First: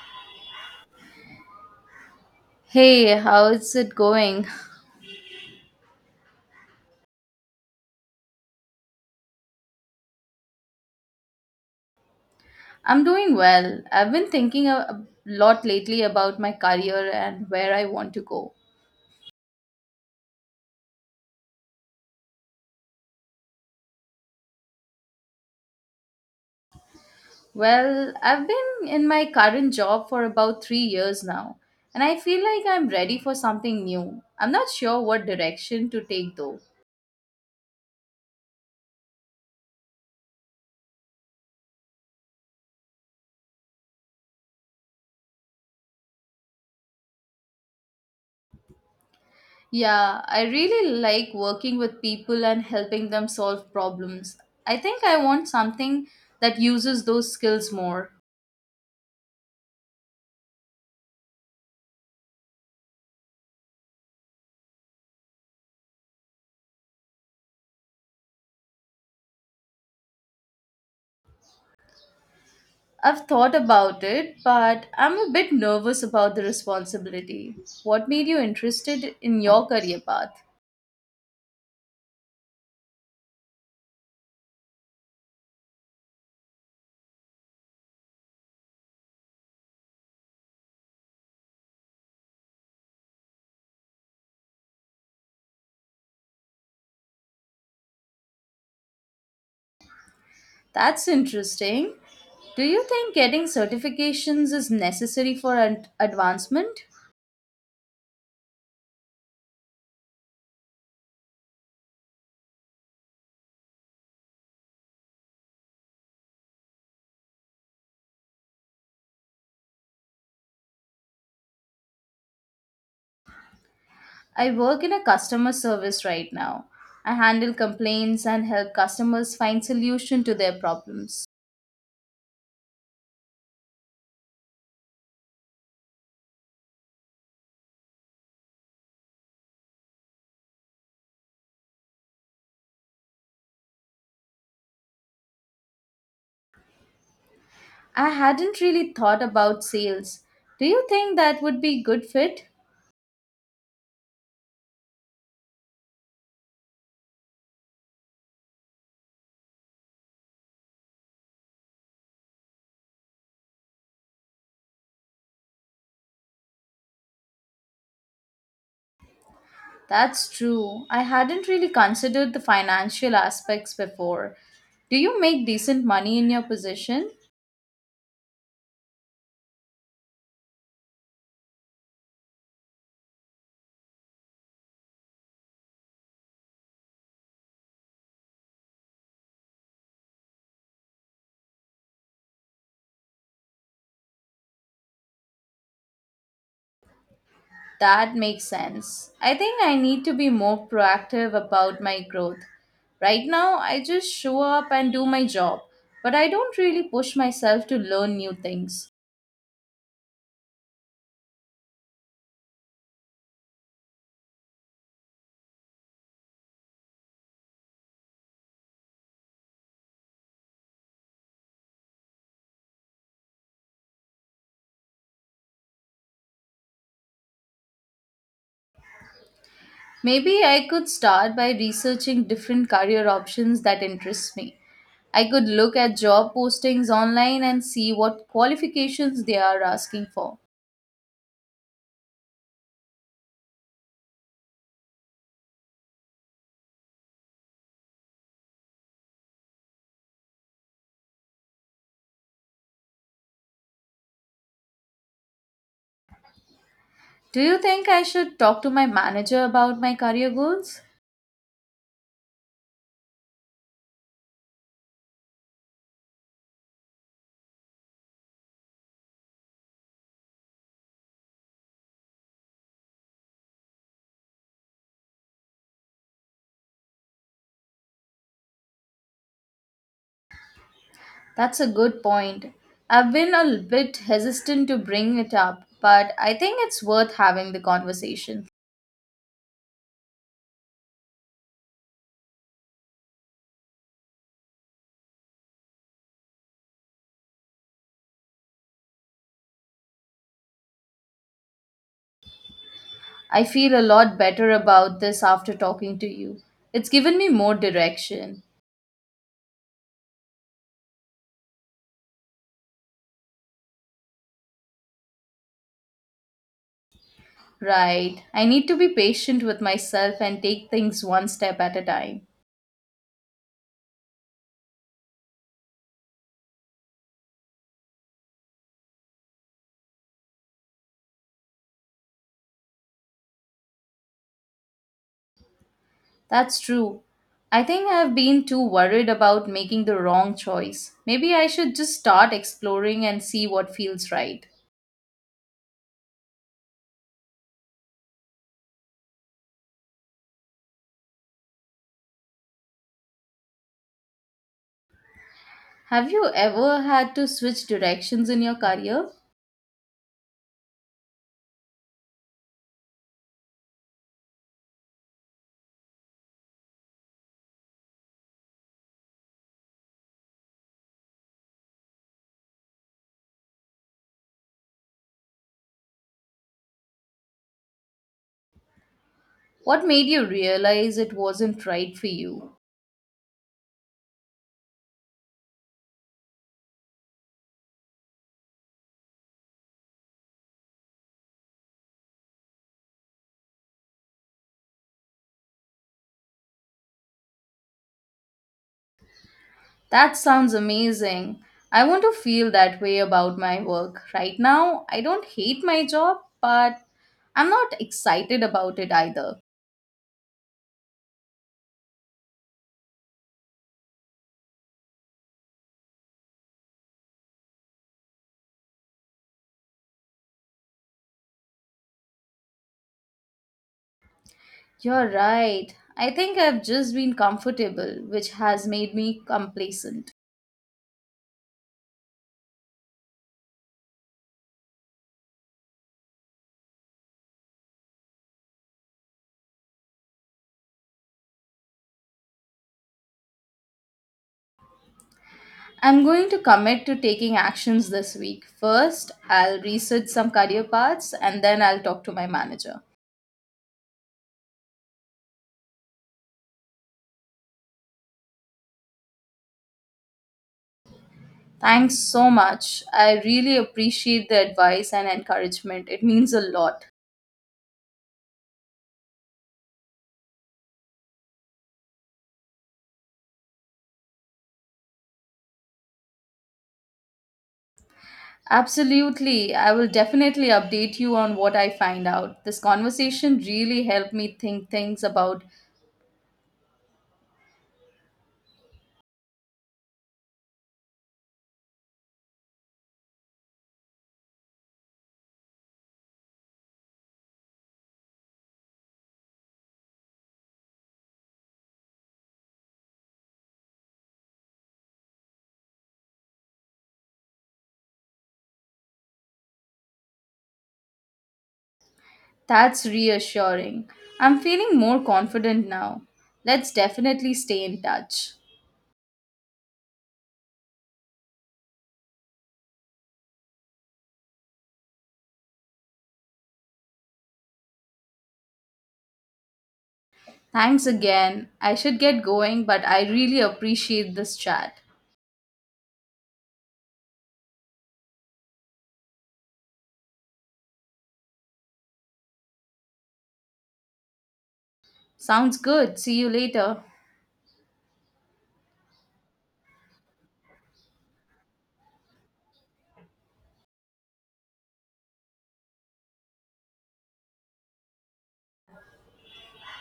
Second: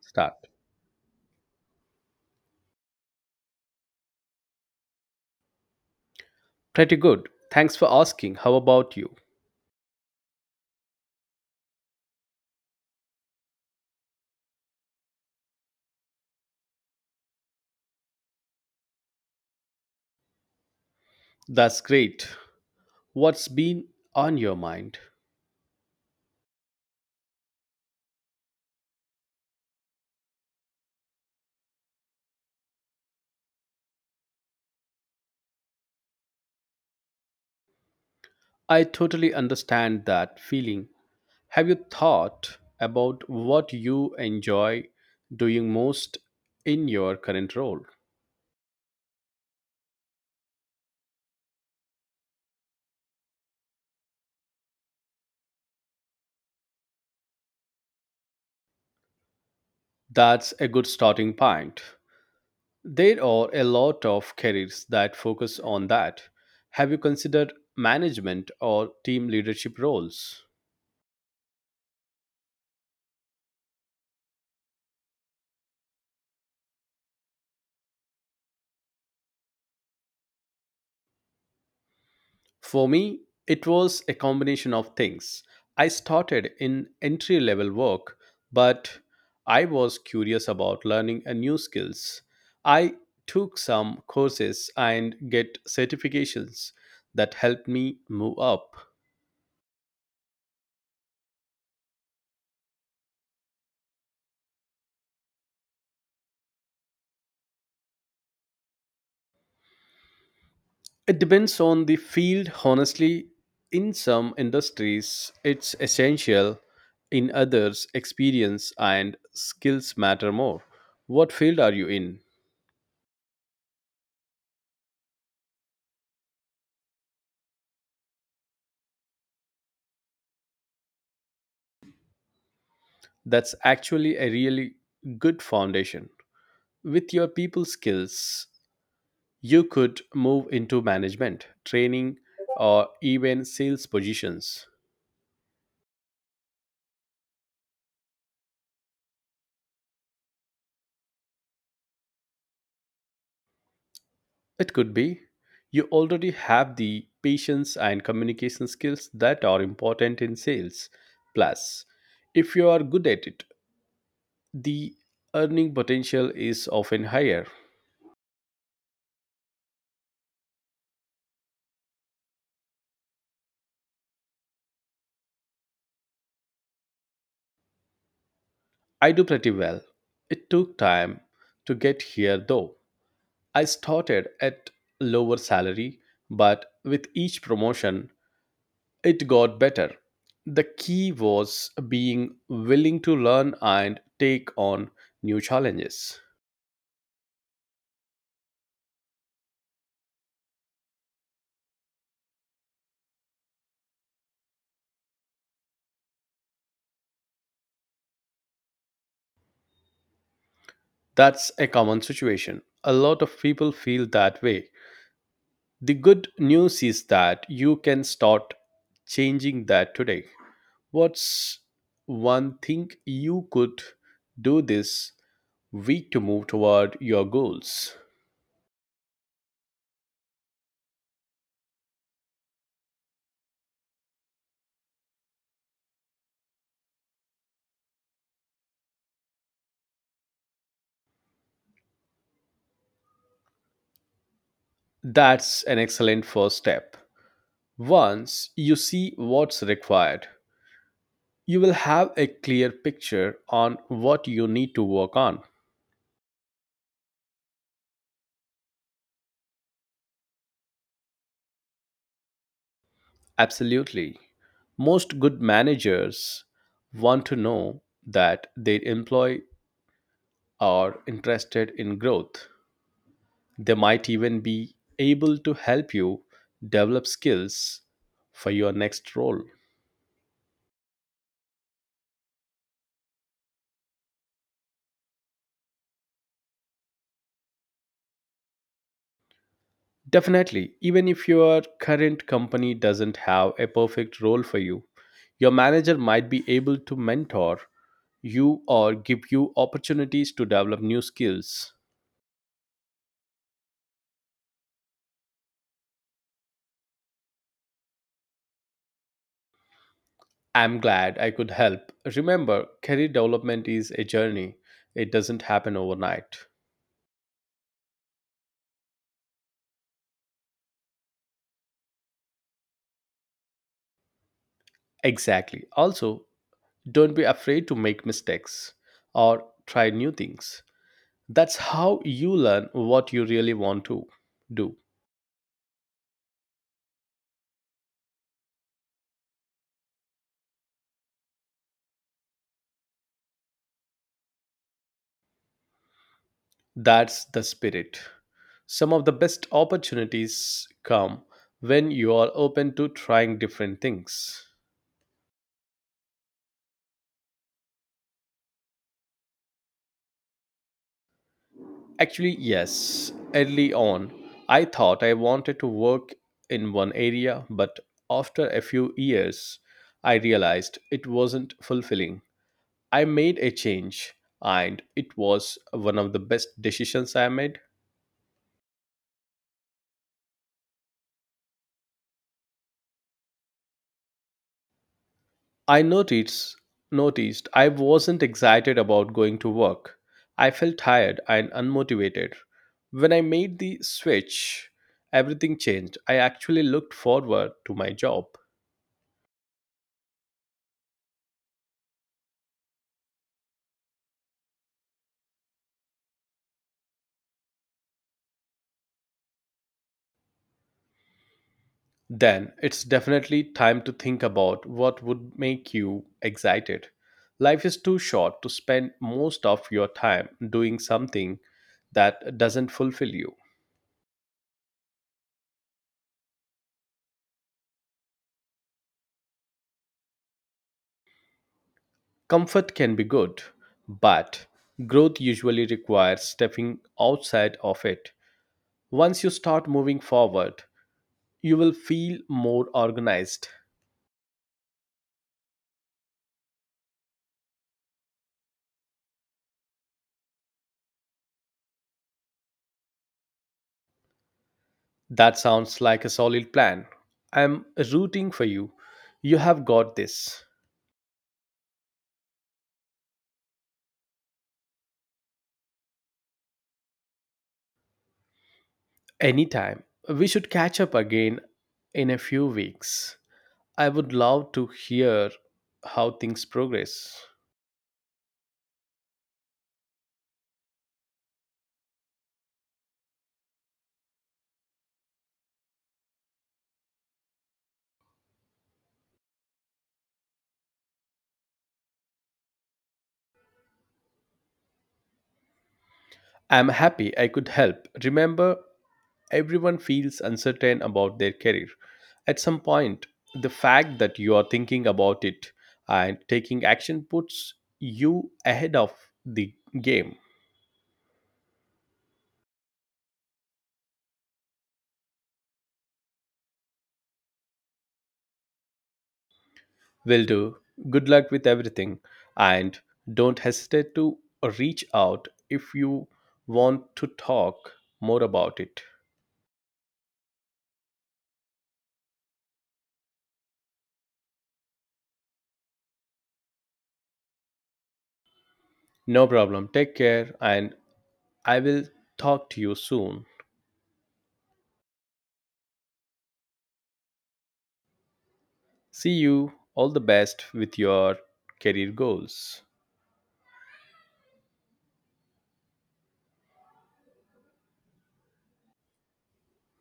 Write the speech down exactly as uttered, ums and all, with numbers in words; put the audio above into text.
Start. Hey, how's it going? Pretty good. Thanks for asking. How about you? I'm doing well. I've been thinking a a lot lately about my career and where I want to go. That's great. What's been on your mind? Well, I've been in my current job for about three years now, and I feel like I'm ready for something new. I'm not sure what direction to take though. I totally understand that feeling. Have you thought about what you enjoy doing most in your current role? Yeah, I really like working with people and helping them solve problems. I think I want something that uses those skills more. That's a good starting point. There are a lot of careers that focus on that. Have you considered management or team leadership roles? I've thought about it, but I'm a bit nervous about the responsibility. What made you interested in your career path? For me, it was a combination of things. I started in entry level work, but I was curious about learning a new skills. I took some courses and get certifications that helped me move up. That's interesting. Do you think getting certifications is necessary for ad- advancement? It depends on the field, honestly. In some industries, it's essential. In others, experience and skills matter more. What field are you in? I work in a customer service right now. I handle complaints and help customers find solution to their problems. That's actually a really good foundation. With your people skills, you could move into management, training, or even sales positions. I hadn't really thought about sales. Do you think that would be good fit? It could be you already have the patience and communication skills that are important in sales. Plus, if you are good at it, the earning potential is often higher. That's true. I hadn't really considered the financial aspects before. Do you make decent money in your position? I do pretty well. It took time to get here though. I started at lower salary, but with each promotion, it got better. The key was being willing to learn and take on new challenges. That makes sense. I think I need to be more proactive about my growth. Right now, I just show up and do my job, but I don't really push myself to learn new things. That's a common situation. A lot of people feel that way. The good news is that you can start changing that today. What's one thing you could do this week to move toward your goals? Maybe I could start by researching different career options that interest me. I could look at job postings online and see what qualifications they are asking for. That's an excellent first step. Once you see what's required, you will have a clear picture on what you need to work on. Do you think I should talk to my manager about my career goals? Absolutely. Most good managers want to know that their employee are interested in growth. They might even be able to help you develop skills for your next role. That's a good point. I've been a bit hesitant to bring it up, but I think it's worth having the conversation. Definitely, even if your current company doesn't have a perfect role for you, your manager might be able to mentor you or give you opportunities to develop new skills. I feel a lot better about this after talking to you. It's given me more direction. I'm glad I could help. Remember, career development is a journey, it doesn't happen overnight. Right, I need to be patient with myself and take things one step at a time. Exactly. Also, don't be afraid to make mistakes or try new things. That's how you learn what you really want to do. That's true. I think I have been too worried about making the wrong choice. Maybe I should just start exploring and see what feels right. That's the spirit. Some of the best opportunities come when you are open to trying different things. Have you ever had to switch directions in your career? Actually, yes, early on, I thought I wanted to work in one area, but after a few years, I realized it wasn't fulfilling. I made a change, and it was one of the best decisions I made. What made you realize it wasn't right for you? I noticed noticed I wasn't excited about going to work. I felt tired and unmotivated. When I made the switch, everything changed. I actually looked forward to my job. That sounds amazing. I want to feel that way about my work. Right now, I don't hate my job, but I'm not excited about it either. Then it's definitely time to think about what would make you excited. Life is too short to spend most of your time doing something that doesn't fulfill you. You're right. I think I've just been comfortable, which has made me complacent. Comfort can be good, but growth usually requires stepping outside of it. Once you start moving forward, you will feel more organized. I'm going to commit to taking actions this week. First, I'll research some career paths and then I'll talk to my manager. That sounds like a solid plan. I'm rooting for you. You have got this. Thanks so much. I really appreciate the advice and encouragement. It means a lot. Anytime. We should catch up again in a few weeks. I would love to hear how things progress. Absolutely. I will definitely update you on what I find out. This conversation really helped me think things about I'm happy I could help. Remember, everyone feels uncertain about their career. At some point, the fact that you are thinking about it and taking action puts you ahead of the game. that's reassuring. I'm feeling more confident now. Let's definitely stay in touch. Will do. Good luck with everything and don't hesitate to reach out if you want to talk more about it. Thanks again. I should get going, but I really appreciate this chat. No problem. Take care and I will talk to you soon. Sounds good. See you later. See you. All the best with your career goals.